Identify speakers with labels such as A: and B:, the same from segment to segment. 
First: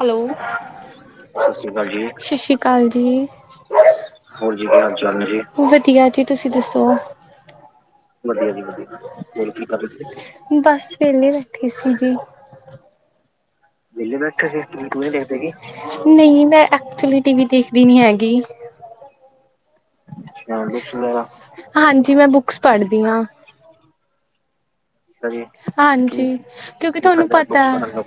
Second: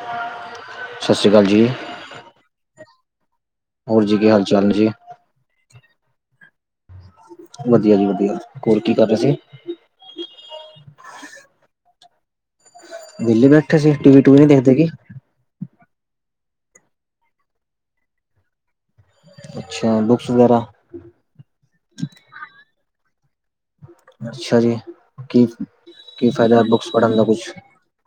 A: Hello
B: ਸਤਿ ਸ਼੍ਰੀ ਅਕਾਲ
A: ਸਸ ਸ੍ਰੀ ਕਾਲ ਜੀ, ਸਸ ਸ੍ਰੀ ਕਾਲ ਜੀ ਹੋਰ ਜੀ ਕੀ ਹਾਲ ਚਾਲ ਨੇ ਜੀ। ਵਧੀਆ ਜੀ ਤੁਸੀਂ ਦੱਸੋ,
B: ਵਧੀਆ ਜੀ
A: ਵਧੀਆ ਜੀ
B: ਹੋਰ ਕੀ
A: ਵਧੀਆ
B: ਕਰ ਰਹੇ ਸੀ
A: ਹੋ ਕੀ ਕਰ ਕੇ ਸੀ ਤੂ ਬਸ ਵੇਲੇ ਬੈਠੇ ਸੀ ਜੀ।
B: ਵੇਲੇ ਬੈਠੇ ਸੀ ਟੀਵੀ ਟੀਵੀ ਨੀ ਦੇਖਦੇ ਕਿ?
A: ਨੀ ਦੇਖਦੇ ਕੀ? ਨਈ ਮੈਂ ਐਕਚੁਲੀ ਟੀ ਵੀ ਦੇਖਦੀ ਨੀ ਹੈਗੀ।
B: ਅੱਛਾ ਬੁੱਕਸ ਵਗੈਰਾ
A: ਹਾਂਜੀ ਮੈਂ ਬੁੱਕਸ ਪੜ੍ਹਦੀ ਆ।
B: ਅੱਛਾ ਜੀ ਕੀ ਕੀ
A: ਹਾਂਜੀ
B: ਫਾਇਦਾ ਬੁੱਕਸ
A: ਕਿਉਂਕਿ
B: ਪੜ੍ਹਨ ਦਾ
A: ਤੁਹਾਨੂੰ
B: ਕੁਛ
A: ਪਤਾ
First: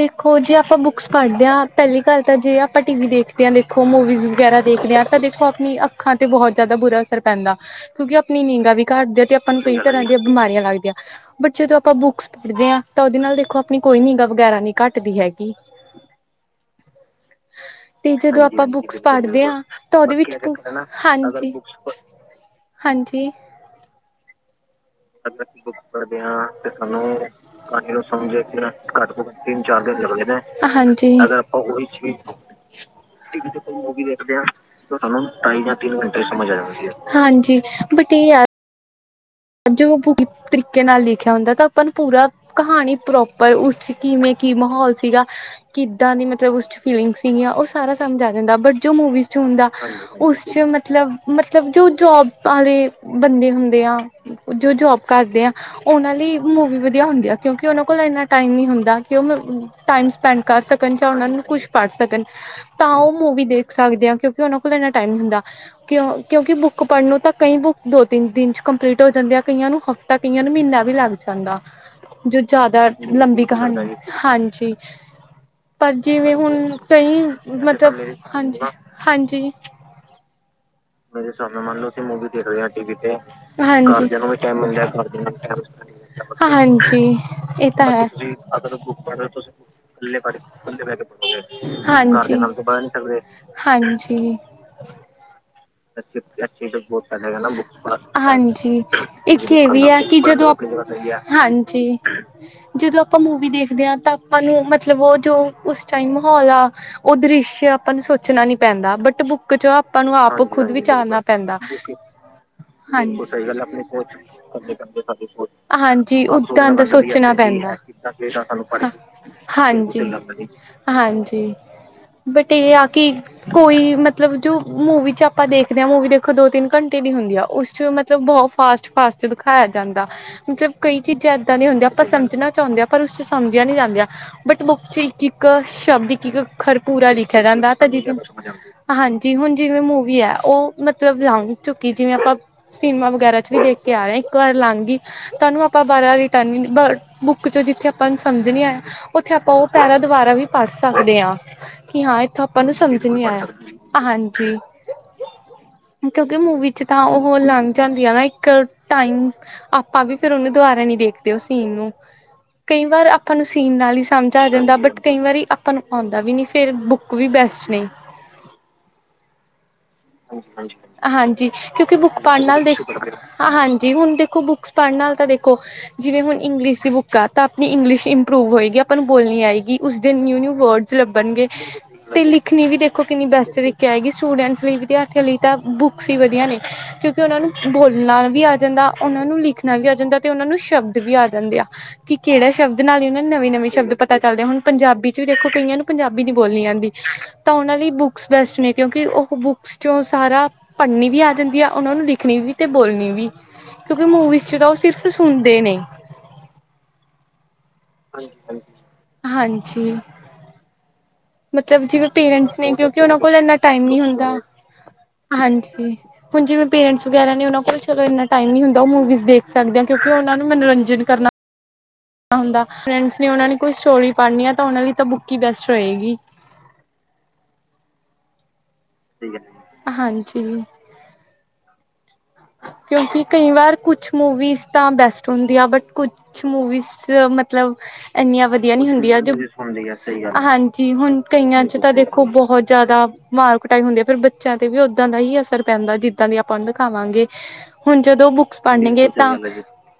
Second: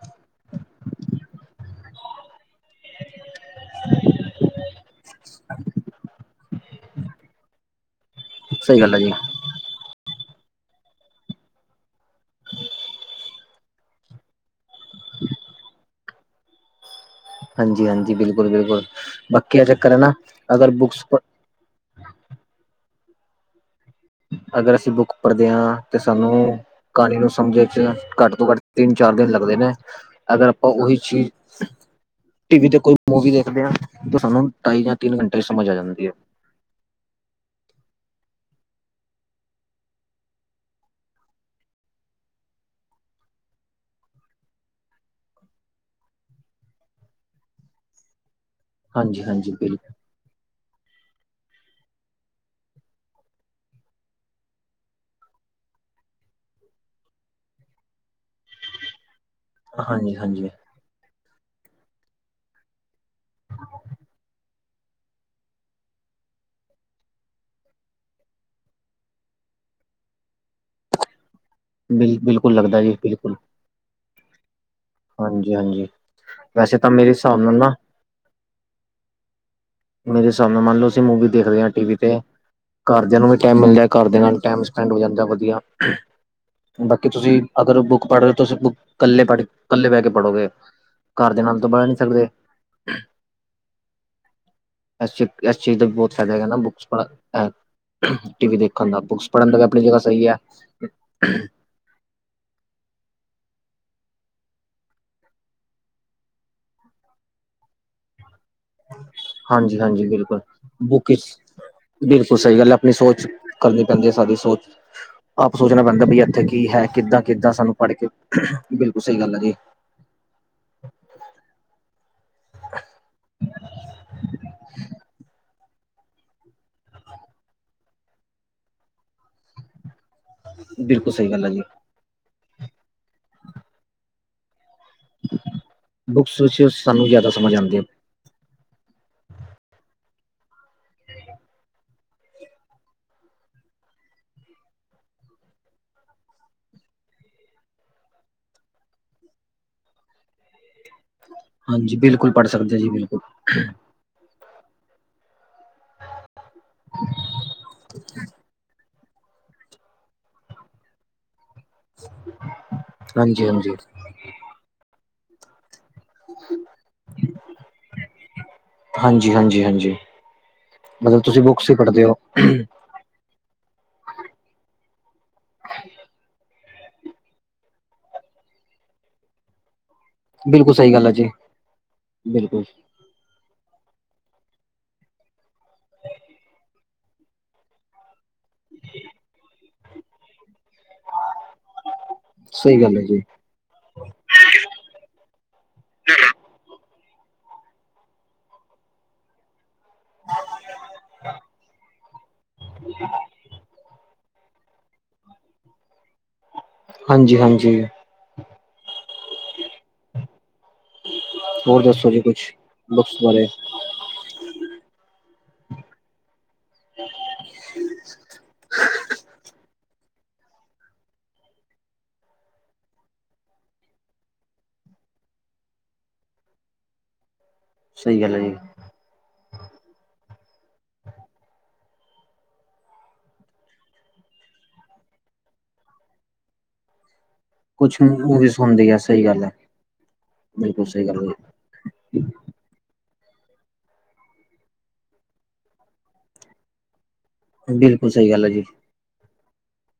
A: ਦੇਖੋ ਜੇ ਆਪਾਂ ਬੁੱਕਸ ਪੜ੍ਹਦੇ ਹਾਂ ਪਹਿਲੀ ਗੱਲ ਤਾਂ ਜੇ ਆਪਾਂ ਟੀ ਵੀ ਦੇਖਦੇ ਹਾਂ ਦੇਖੋ ਮੂਵੀਜ਼ ਵਗੈਰਾ ਦੇਖਦੇ ਹਾਂ ਤਾਂ ਦੇਖੋ ਆਪਣੀ ਅੱਖਾਂ ਤੇ ਬਹੁਤ ਜ਼ਿਆਦਾ ਬੁਰਾ ਅਸਰ ਪੈਂਦਾ ਕਿਉਂਕਿ ਆਪਣੀ ਨੀਂਗਾ
B: ਸਹੀ
A: ਵੀ
B: ਗੱਲ ਹੈ ਜੀ
A: ਘਟਦੇ ਆ ਤੇ ਆਪਾਂ ਨੂੰ ਕਈ ਤਰ੍ਹਾਂ ਦੀਆਂ ਬਿਮਾਰੀਆਂ ਲੱਗਦੀਆਂ ਬਟ ਜਦੋਂ ਆਪਾਂ ਬੁੱਕਸ ਪੜ੍ਹਦੇ ਹਾਂ ਤਾਂ ਉਹਦੇ ਨਾਲ ਦੇਖੋ ਆਪਣੀ ਕੋਈ ਨਿਗਾਹ ਵਗੈਰਾ ਨਹੀਂ ਘੱਟਦੀ ਹੈਗੀ
B: [inaudible] ਹਾਂਜੀ ਹਾਂਜੀ
A: ਤੇ ਜਦੋਂ
B: ਬਿਲਕੁਲ
A: ਆਪਾਂ
B: ਬਿਲਕੁਲ
A: ਬੁੱਕਸ ਪੜ੍ਹਦੇ ਹਾਂ
B: ਬਾਕੀ ਚੱਕਰ ਹੈ
A: ਤਾਂ
B: ਨਾ
A: ਉਹਦੇ ਵਿੱਚ
B: ਅਗਰ ਬੁੱਕਸ
A: ਹਾਂਜੀ
B: [inaudible]
A: ਹਾਂਜੀ
B: ਅਗਰ ਅਸੀਂ ਬੁੱਕ
A: ਅਗਰ
B: ਪੜ੍ਹਦੇ
A: ਅਸੀਂ ਬੁੱਕ
B: ਹਾਂ ਤੇ
A: ਪੜਦੇ ਹਾਂ
B: ਸਾਨੂੰ
A: ਤੇ ਸਾਨੂੰ
B: ਕਹਾਣੀ ਨੂੰ ਸਮਝੇ ਚ
A: ਕ ਨੂੰ ਸਮਝ
B: ਤੋਂ ਤਿੰਨ
A: ਘੱਟ
B: ਚਾਰ
A: ਤੋਂ
B: ਦਿਨ
A: ਘੱਟ
B: ਲੱਗਦੇ
A: ਤਿੰਨ
B: ਨੇ
A: ਚਾਰ ਦਿਨ ਲੱਗਦਾ
B: ਅਗਰ ਆਪਾਂ ਉਹੀ
A: ਹਾਂਜੀ
B: ਚੀਜ਼
A: ਅਗਰ ਆਪਾਂ ਉਹੀ ਚੀਜ
B: ਟੀਵੀ ਤੇ ਕੋਈ ਮੂਵੀ
A: ਟੀ ਵੀ
B: ਦੇਖਦੇ ਹਾਂ
A: ਤੇ
B: ਤਾਂ
A: ਦੇਖਦੇ ਹਾਂ
B: ਸਾਨੂੰ ਢਾਈ ਜਾਂ
A: ਤੇ
B: ਤਿੰਨ
A: ਸਾਨੂੰ
B: ਘੰਟੇ ਚ
A: ਢਾਈ
B: ਸਮਝ ਆ
A: ਜਾ ਤਿੰਨ
B: ਜਾਂਦੀ ਹੈ
A: ਘੰਟੇ ਸਮਝ ਆ ਜਾਂਦੀ ਹੈ ਬਟ ਇਹ ਹੈ ਜੋ ਤਰੀਕੇ ਨਾਲ ਲਿਖਿਆ ਹੁੰਦਾ ਤਾਂ ਆਪਾਂ ਨੂੰ ਪੂਰਾ ਕਹਾਣੀ ਪ੍ਰੋਪਰ ਉਸ ਚ ਕਿਵੇਂ ਕੀ ਮਾਹੌਲ ਸੀਗਾ ਕਿੱਦਾਂ ਮਤਲਬ ਉਸ ਚ ਫੀਲਿੰਗ ਸੀਗੀਆਂ ਉਹ ਸਾਰਾ ਸਮਝ ਆ ਬਟ ਜੋ
B: ਹਾਂਜੀ
A: ਮੂਵੀਜ਼ ਚ
B: ਹਾਂਜੀ
A: ਹੁੰਦਾ
B: ਬਿਲਕੁਲ
A: ਉਸ ਚ ਮਤਲਬ ਮਤਲਬ ਜੋ ਜੋਬ ਵਾਲੇ ਬੰਦੇ ਹੁੰਦੇ ਆ ਜੋ ਜੋਬ ਕਰਦੇ ਆ ਉਹਨਾਂ ਲਈ ਮੂਵੀ ਵਧੀਆ ਹੁੰਦੀ ਆ ਕਿਉਂਕਿ ਉਹਨਾਂ ਕੋਲ ਇੰਨਾ ਟਾਈਮ ਨਹੀਂ ਹੁੰਦਾ ਕਿ ਉਹ ਮ ਟਾਈਮ
B: ਹਾਂਜੀ ਹਾਂਜੀ
A: ਸਪੈਂਡ ਕਰ ਸਕਣ ਜਾਂ ਉਹਨਾਂ ਨੂੰ ਕੁਛ ਪੜ੍ਹ ਸਕਣ ਤਾਂ ਉਹ ਮੂਵੀ ਦੇਖ ਸਕਦੇ ਆ ਕਿਉਂਕਿ ਉਹਨਾਂ ਕੋਲ ਇੰਨਾ ਟਾਈਮ ਹੁੰਦਾ ਕਿ ਕਿਉਂਕਿ ਬੁੱਕ ਪੜ੍ਹ ਨੂੰ ਤਾਂ ਕਈ ਬੁੱਕ ਦੋ ਤਿੰਨ ਦਿਨ ਚ ਕੰਪਲੀਟ ਹੋ ਜਾਂਦੀ ਆ ਕਈਆਂ ਨੂੰ ਹਫ਼ਤਾ ਕਈਆਂ ਨੂੰ ਮਹੀਨਾ ਵੀ ਲੱਗ ਜਾਂਦਾ
B: ਬਿਲ
A: ਜੋ
B: ਬਿਲਕੁਲ ਲੱਗਦਾ
A: ਜ਼ਿਆਦਾ
B: ਜੀ ਬਿਲਕੁਲ
A: ਲੰਬੀ ਕਹਾਣੀ ਹਾਂਜੀ
B: ਹਾਂਜੀ ਹਾਂਜੀ
A: ਪਰ ਜਿਵੇਂ ਹੁਣ
B: ਵੈਸੇ ਤਾਂ ਮੇਰੇ
A: ਕਈ
B: ਹਿਸਾਬ ਨਾਲ ਨਾ
A: ਮਤਲਬ ਹਾਂਜੀ ਹਾਂਜੀ
B: ਮੇਰੇ ਹਿਸਾਬ ਨਾਲ ਮੰਨ ਲਓ ਅਸੀਂ ਮੂਵੀ ਦੇਖਦੇ ਹਾਂ ਟੀ ਵੀ ਤੇ ਘਰਦਿਆਂ ਨੂੰ ਮੈਂ ਕਿਹਾ
A: ਹਾਂਜੀ
B: ਬਾਕੀ
A: ਹਾਂਜੀ
B: ਤੁਸੀਂ
A: ਇਹ
B: ਅਗਰ
A: ਤਾਂ ਹੈ
B: ਬੁੱਕ ਪੜ੍ਹ ਰਹੇ ਹੋ ਤੁਸੀਂ ਬੁੱਕ ਇਕੱਲੇ ਪੜ੍ਹ ਇਕੱਲੇ ਕੇ
A: ਕੱਲੇ ਬਹਿ
B: ਪੜ੍ਹੋਗੇ
A: ਕੇ
B: ਘਰਦਿਆਂ ਨਾਲ ਤਾਂ
A: ਪੜੋ
B: ਪੜ੍ਹ ਨਹੀਂ ਸਕਦੇ
A: ਹਾਂਜੀ ਹਾਂਜੀ
B: ਇਸ ਚੀ ਇਸ ਚੀਜ਼ ਦਾ ਵੀ ਬਹੁਤ
A: ਅੱਛ
B: ਫਾਇਦਾ ਹੈਗਾ ਨਾ
A: ਅੱਛੇ ਤਾਂ
B: ਬੁੱਕਸ
A: ਬਹੁ ਹੈਗਾ ਨਾ
B: ਪੜ੍ਹ
A: [unintelligible]
B: ਟੀ ਵੀ
A: ਹਾਂਜੀ
B: ਦੇਖਣ ਦਾ ਬੁੱਕਸ
A: ਇੱਕ
B: ਪੜ੍ਹਨ ਦਾ
A: ਇਹ
B: ਆਪਣੀ
A: ਵੀ
B: ਜਗ੍ਹਾ
A: ਆ ਕਿ
B: ਸਹੀ ਹੈ
A: ਜਦੋਂ ਹਾਂਜੀ ਜਦੋਂ ਆਪਾਂ ਮੂਵੀ ਦੇਖਦੇ ਹਾਂ ਤਾਂ ਆਪਾਂ ਨੂੰ ਮਤਲਬ ਉਹ ਜੋ ਉਸ ਟਾਈਮ ਮਾਹੌਲ ਆ ਉਹ ਦ੍ਰਿਸ਼ਯ ਆਪਾਂ ਨੂੰ ਸੋਚ ਸੋਚਣਾ ਨੀ ਪੈਂਦਾ ਬਟ ਬੁੱਕ ਚ
B: ਹਾਂਜੀ
A: ਆਪਾਂ
B: ਹਾਂਜੀ
A: ਨੂੰ
B: ਬਿਲਕੁਲ
A: ਆਪ ਖੁਦ
B: ਬੁੱਕ
A: ਵਿਚਾਰਨਾ
B: ਇਚ
A: ਪੈਂਦਾ
B: ਬਿਲਕੁਲ ਸਹੀ ਗੱਲ ਹੈ ਆਪਣੀ
A: ਹਾਂਜੀ
B: ਸੋਚ ਕਰਨੀ ਪੈਂਦੀ ਹੈ ਸਾਰੀ ਸੋਚ ਆਪ ਸੋਚਣਾ ਪੈਂਦਾ ਬਈ
A: ਹਾਂਜੀ
B: ਇੱਥੇ ਕੀ
A: ਉਦਾਂ ਦਾ
B: ਹੈ ਕਿੱਦਾਂ
A: ਸੋਚਣਾ
B: ਕਿੱਦਾਂ ਸਾਨੂੰ
A: ਪੈਂਦਾ
B: ਪੜ੍ਹ ਕੇ ਬਿਲਕੁਲ ਸਹੀ ਗੱਲ ਹੈ ਜੀ
A: ਹਾਂਜੀ ਹਾਂਜੀ ਬਟ ਇਹ ਆ ਕਿ ਕੋਈ ਮਤਲਬ ਜੋ ਮੂਵੀ ਚ ਆਪਾਂ ਦੇਖਦੇ ਹਾਂ ਮੂਵੀ ਦੇ ਦੋ ਤਿੰਨ ਘੰਟੇ ਦੀ ਹੁੰਦੀ ਆ ਉਸ ਚ ਮਤਲਬ ਬਹੁਤ ਫਾਸਟ ਫਾਸਟ ਦਿਖਾਇਆ ਜਾਂਦਾ ਮਤਲਬ ਕਈ
B: ਬਿਲਕੁਲ ਸਹੀ
A: ਚੀਜ਼ਾਂ
B: ਗੱਲ ਹੈ
A: ਇੱਦਾਂ
B: ਜੀ
A: ਦੀਆਂ ਹੁੰਦੀਆਂ ਆਪਾਂ ਸਮਝਣਾ ਚਾਹੁੰਦੇ ਹਾਂ ਪਰ ਉਸ ਚ ਸਮਝਿਆ ਨਹੀਂ ਜਾਂਦਾ ਆਂ ਬਟ ਬੁੱਕ ਚ ਹੀ ਇੱਕ ਸ਼ਬਦ ਇੱਕ ਇੱਕ
B: ਬੁੱਕਸ ਵਿੱਚ
A: ਅੱਖਰ
B: ਸਾਨੂੰ
A: ਪੂਰਾ
B: ਜ਼ਿਆਦਾ
A: ਲਿਖਿਆ
B: ਸਮਝ
A: ਜਾਂਦਾ
B: ਆਉਂਦੀ ਹੈ
A: ਤਾਂ ਜਿਦ ਹਾਂਜੀ ਹੁਣ ਜਿਵੇਂ ਮੂਵੀ ਹੈ ਉਹ ਮਤਲਬ ਲੰਘ ਚੁੱਕੀ ਜਿਵੇਂ ਆਪਾਂ ਸਿਨੇਮਾ ਵਗੈਰਾ ਚ ਵੀ ਦੇਖ ਕੇ ਆ ਰਿਹਾ ਇੱਕ ਵਾਰ ਲੰਘ ਗਈ ਤਾ ਉਹਾਨੂੰ ਆਪਾਂ ਬਾਰਾਂ ਰਿਟਰਨ ਬੁੱਕ ਚੋਂ ਜਿੱਥੇ ਆਪਾਂ ਸਮਝਣੇ ਨੀ ਆਇਆਂ ਉੱਥੇ ਆਪਾਂ ਉਹ ਪਹਿਰਾਂ ਦੁਬਾਰਾ ਵੀ ਪੜ੍ਹ ਸਕਦੇ ਹਾਂ
B: ਹਾਂਜੀ
A: ਕਿ ਹਾਂ
B: ਬਿਲਕੁਲ
A: ਇੱਥੋਂ
B: ਪੜ੍ਹ
A: ਆਪਾਂ ਨੂੰ
B: ਸਕਦੇ ਹੋ ਜੀ
A: ਸਮਝ
B: ਬਿਲਕੁਲ
A: ਨੀ ਆਇਆ ਹਾਂਜੀ ਕਿਉਂਕਿ ਮੂਵੀ ਚ ਤਾਂ ਓਹੋ ਲੰਘ ਜਾਂਦੀ ਆ ਨਾ ਏਕ ਟਾਈਮ ਆਪਾਂ ਵੀ ਫੇਰ ਓਨੂੰ ਦੁਬਾਰਾ ਨੀ ਦੇਖਦੇ ਤੇ ਸੀਨ ਨੂੰ, ਕਈ ਵਾਰ ਆਪਾਂ ਨੂੰ
B: ਹਾਂਜੀ ਹਾਂਜੀ
A: ਸੀਨ ਨਾਲ ਈ ਸਮਝ ਆ ਜਾਂਦਾ ਬਟ ਕਈ ਵਾਰੀ ਆਪਾਂ ਨੂੰ ਆਉਂਦਾ ਵੀ ਨਈ ਫੇਰ ਬੁੱਕ ਵੀ ਬੈਸਟ ਨੇ
B: ਹਾਂਜੀ ਹਾਂਜੀ ਹਾਂਜੀ ਮਤਲਬ ਤੁਸੀਂ
A: ਹਾਂਜੀ
B: ਬੁੱਕਸ ਹੀ
A: ਕਿਉਂਕਿ
B: ਪੜ੍ਹਦੇ ਹੋ
A: ਬੁੱਕ ਪੜ੍ਹ ਨਾਲ ਦੇਖ, ਹਾਂਜੀ ਹੁਣ ਦੇਖੋ ਬੁੱਕਸ ਪੜ੍ਹ ਨਾਲ ਤਾਂ ਦੇਖੋ ਜਿਵੇਂ ਹੁਣ ਇੰਗਲਿਸ਼ ਦੀ ਬੁੱਕ ਤਾਂ ਆਪਣੀ ਇੰਗਲਿਸ਼ ਇੰਪਰੂਵ ਹੋਏਗੀ ਆਪਾਂ ਨੂੰ ਬੋਲਣੀ ਆਏਗੀ। ਉਸਦੇ ਨਿਊ-ਨਿਊ
B: ਬਿਲਕੁਲ ਸਹੀ
A: ਵਰਡਸ
B: ਗੱਲ ਹੈ ਜੀ
A: ਲੱਭਣਗੇ ਤੇ
B: ਬਿਲਕੁਲ
A: ਲਿਖਣੀ ਵੀ ਦੇ ਦੇਖੋ ਕਿੰਨੀ ਬੈਸਟ ਤਰੀਕੇ ਆਏਗੀ ਸਟੂਡੈਂਟਸ ਲਈ ਵਿਦਿਆਰਥੀਆਂ ਲਈ ਤਾਂ ਬੁੱਕਸ ਈ ਵਧੀਆ ਨੇ ਕਿਉਂ ਤੇ ਓਨਾਂ ਨੂੰ ਬੋਲਣਾ ਵੀ ਆ ਜਾਂਦਾ, ਓਨਾਂ ਨੂੰ ਲਿਖਣਾ ਵੀ ਆ ਜਾਂਦਾ ਤੇ ਓਨਾਂ ਨੂੰ ਸ਼ਬਦ ਵੀ ਆ ਜਾਂਦੇ ਆ। ਕੀ ਕੇੜੇ ਸ਼ਬਦ
B: ਸਹੀ ਗੱਲ ਹੈ
A: ਨਾਲ
B: ਜੀ
A: ਓਨਾਂ ਨਵੇਂ-ਨਵੇਂ ਸ਼ਬਦ ਪਤਾ ਪਤਾ ਚੱਲਦੇ ਹੁਣ ਪੰਜਾਬੀ ਚ ਵੀ ਦੇਖੋ ਕਈਆਂ ਨੂੰ ਪੰਜਾਬੀ ਨੀ ਬੋਲਣੀ ਆਂਦੀ। ਤਾਂ ਓਨਾਂ ਲਈ ਬੁੱਕਸ ਬੈਸਟ ਨੇ ਕਿਉਂਕਿ ਉਹ ਬੁੱਕਸ ਚੋਂ ਸਾਰਾ ਪੜ੍ਹਨੀ ਵੀ ਆ ਜਾਂਦੀ ਆ ਓਨਾਂ ਨੂੰ ਲਿਖਣੀ ਵੀ ਤੇ ਬੋਲਣੀ ਵੀ ਕਿਉਂਕਿ ਮ- ਵਿੱਚ ਤਾਂ ਓ ਸਿਰਫ ਸੁਣਦੇ ਨੇ
B: ਹਾਂਜੀ-ਹਾਂਜੀ।
A: ਹਾਂਜੀ।
B: ਹੋਰ
A: ਮਤਲਬ ਜਿਵੇਂ
B: ਦੱਸੋ ਜੀ ਕੁਛ
A: ਪੇਰੈਂਟਸ ਨੇ ਕਿਉਂਕਿ
B: ਬੁੱਕਸ
A: ਓਨਾਂ ਕੋਲ
B: ਬਾਰੇ
A: ਏਨਾ ਟਾਈਮ ਨੀ ਹੁੰਦਾ, ਹਾਂਜੀ। ਹੁਣ ਜਿਵੇਂ ਪੇਰੈਂਟਸ ਵਗੈਰਾ ਓਨਾਂ ਕੋਲ ਚੱਲੋ ਏਨਾ ਟਾਈਮ ਨੀ ਹੁੰਦਾ ਓਹ ਮੂਵੀਜ਼ਸ ਦੇਖ ਸਕਦੇ ਆ। ਕਿਉਂਕਿ ਓਨਾਂ ਨੂੰ ਮਨੋਰੰਜਨ ਕਰਨਾ ਹੁੰਦਾ ਫਰੈਂਡਸ ਨੇ ਓਨਾਂ ਨੇ ਕੋਈ ਸਟੋਰੀ ਪੜ੍ਹਨੀ ਆ ਤਾਂ ਓਨਾਂ ਲਈ ਤਾਂ ਬੁੱਕ ਈ ਬੈਸਟ ਰਏਗੀ।
B: ਸਈ ਗੱਲ ਏ ਜੀ।
A: ਠੀਕ ਐ, ਹਾਂਜੀ। ਕਿਉਂਕਿ ਕਈ ਵਾਰ ਕੁਛ ਮੂਵੀਜ਼ਸ ਤਾਂ ਬੈਸਟ ਹੁੰਦੀ ਆ ਬਟ ਕੁਛ ਮੂਵੀਜ਼ਸ ਚ ਮਤ ਮਤਲਬ
B: ਕੁਛ
A: ਏਨੀਆਂ
B: ਮੂਵੀਜ਼
A: ਵਧੀਆ ਨੀ
B: ਹੁੰਦੀ ਆ
A: ਹੁੰਦੀਆਂ
B: ਸਹੀ ਗੱਲ ਹੈ
A: [unintelligible]
B: ਬਿਲਕੁਲ
A: ਹਾਂਜੀ
B: ਸਹੀ
A: ਹੁਣ
B: ਗੱਲ ਹੈ
A: ਕਈਆਂ ਚ ਤਾਂ ਦੇਖੋ ਖੁੱਦ ਬੋਤ ਜਾਦਾ ਮਾਰ ਕਟਾਈ ਹੁੰਦੀ ਐ ਫੇਰ ਬੱਚਿਆਂ ਤੇ ਵੀ ਓਦਾਂ ਦਾ ਈ ਅਸਰ ਪੈਂਦਾ ਜਿੱਦਾਂ ਦੀ ਓਨੂੰ ਦਿਖਾਵਾਂਗੇ। ਹੁਣ
B: ਬਿਲਕੁਲ ਸਹੀ
A: ਜਦੋਂ
B: ਗੱਲ ਹੈ
A: ਬੁੱਕਸ
B: ਜੀ
A: ਪੜ੍ਹਨਗੇ ਤਾਂ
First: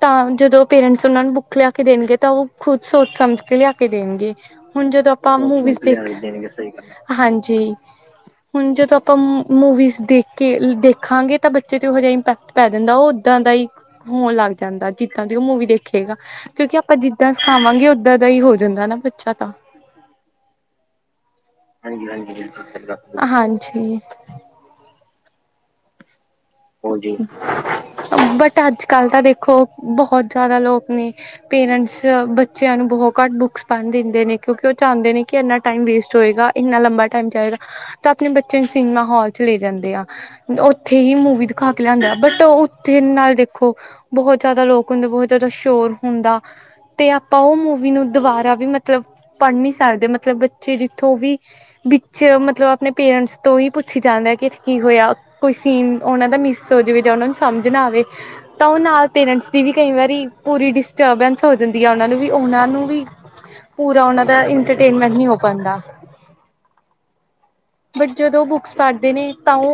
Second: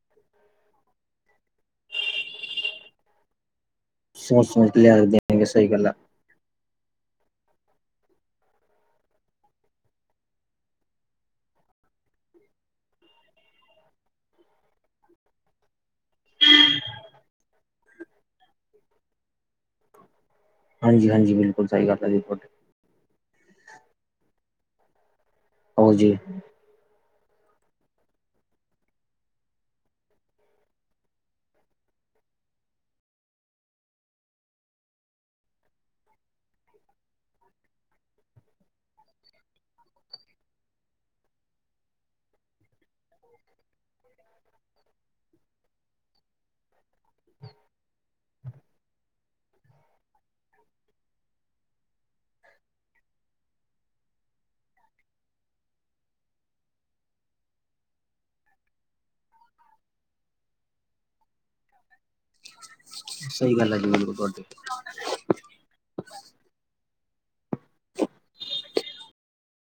A: ਤਾਂ ਜਦੋਂ ਪੇਰੈਂਟਸ ਓਨਾਂ ਨੂੰ ਬੁੱਕ ਲਿਆ ਕੇ ਦੇਣਗੇ ਤਾਂ ਓਹ ਖੁਦ ਸੋਚ ਸਮਝ ਕੇ ਲਿਆ ਕੇ ਦੇਣਗੇ
B: ਸੋਚ ਸਮਝ ਕੇ
A: ਹੁਣ
B: ਲਿਆ
A: ਜਦੋਂ ਆਪਾਂ
B: ਦੇਣਗੇ ਸਹੀ
A: ਮੂਵੀਜਸ
B: ਗੱਲ ਆ
A: ਦੇਖ [unintelligible] ਹਾਂਜੀ। ਹੁਣ ਜਦੋਂ ਮੂਵੀਜਸ ਦੇਖ ਕੇ ਦੇਖਾਗੇ ਤਾਂ ਬੱਚੇ ਤੇ ਓਹੀ ‌ਏਕਟ ਪੈ ਜਾਂਦਾ ਓ ਓਦਾ ਦੀ ਈ ਹੋਣ ਲੱਗ ਜਾਂਦਾ ਜਿੱਦਾਂ ਦੀ ਓ ਮੂਵੀ ਦੇਖੇਗਾ ਤਾਂ ਕਿਉਂਕਿ ਆਪਾਂ ਜਿੱਦਾਂ ਸਿਖਾਵਾਂਗੇ ਓਦਾਂ ਦਾ ਈ ਹੋ ਜਾਂਦਾ ਨਾ ਬੱਚਾ ਤਾਂ
B: ਹਾਂਜੀ-ਹਾਂਜੀ, ਬਿਲ
A: ਹਾਂਜੀ-ਹਾਂਜੀ ਬਿਲਕੁਲ, ਹਾਂਜੀ।
B: ਹੋਰ ਜੀ।
A: ਹੋਲ ਜੀ, ਬਟ ਅੱਜ-ਕੱਲ ਤਾਂ ਦੇਖੋ ਬੋਹਤ ਜਾਦਾ ਲੋਕ ਨੇ ਪੇਰੈਂਟਸ ਬੱਚਿਆਂ ਨੂੰ ਬੋਹਤ ਘੱਟ ਬੁੱਕਸ ਪੜ੍ਹਨ ਦਿੰਦੇ ਨੇ ਕਿਉਂਕਿ ਓ ਚਾਦੇ ਨੇ ਕਿ ਏਨਾ ਟਾਈਮ ਵੇਸਟ ਹੋਏਗਾ। ਏਨਾ ਲੰਬਾ ਟਾਈਮ ਚਾਈਦਾ ਤਾਂ ਆਪਣੇ ਬੱਚੇ ਨੂੰ ਸਿਨੇਮਾ ਹਾਲ ਚ ਲੈ ਜਾਂਦੇ ਆ ਓਥੇ ਈ ਮੂਵੀ ਦਿਖਾ ਕੇ ਲਿਆਂਦਾ ਬਟ ਓਥੇ ਨਾਲ ਦੇਖੋ। ਖੋ ਬੋਹਤ ਜਾਦਾ ਲੋਕ ਹੁੰਦੇ ਬੋਹਤ ਜਾਦਾ ਸ਼ੋਰ ਹੁੰਦਾ। ਤੇ ਆਪਾਂ ਓ ਮੂਵੀ ਨੂੰ ਦੁਬਾਰਾ ਵੀ ਮਤਲਬ ਪੜ੍ਹ ਨੀ ਸਕਦੇ ਮਤ ਬੱਚੇ ਜਿੱਥੋ ਵੀ ਵਿੱਚ ਮਤਲਬ ਆਪਣੇ ਪੇਰੈਂਟਸ ਤੋਂ ਈ ਪੁ ਪੁੱਛੀ ਜਾਂਦੇ ਆ ਕਿ ਕੀ ਹੋਯਾ ਕੋਈ ਸੀਨ ਓਨਾਂ ਦਾ ਮਿਸ ਹੋ ਜਾਵੇ ਜਾਂ ਓਨਾਂ ਨੂੰ ਸਮਝ ਨਾ ਆਵੇ ਤਾਂ ਓ ਨਾਲ ਪੇਰੈਂਟਸ ਦੀ ਵੀ ਕਈ ਵਾਰੀ ਪੂਰੀ ਡਿਸਟਰਬੈਂਸ ਹੋ ਜਾਂਦੀ ਆ ਓਨਾਂ ਨੂੰ ਵੀ ਓਨਾਂ ਨੂੰ ਵੀ
B: ਸਹੀ ਗੱਲ ਹੈ ਜੀ
A: ਪੂਰਾ
B: ਬਿਲਕੁਲ
A: ਉਹਨਾਂ ਦਾ
B: ਤੁਹਾਡੀ
A: ਇੰਟਰਟੇਨਮੈਂਟ ਨੀ ਹੋ ਪਾਂਦਾ। ਬਟ ਜਦੋਂ ਓ ਬੁੱਕਸ ਪੜ੍ਹਦੇ ਨੇ ਤਾਂ ਓ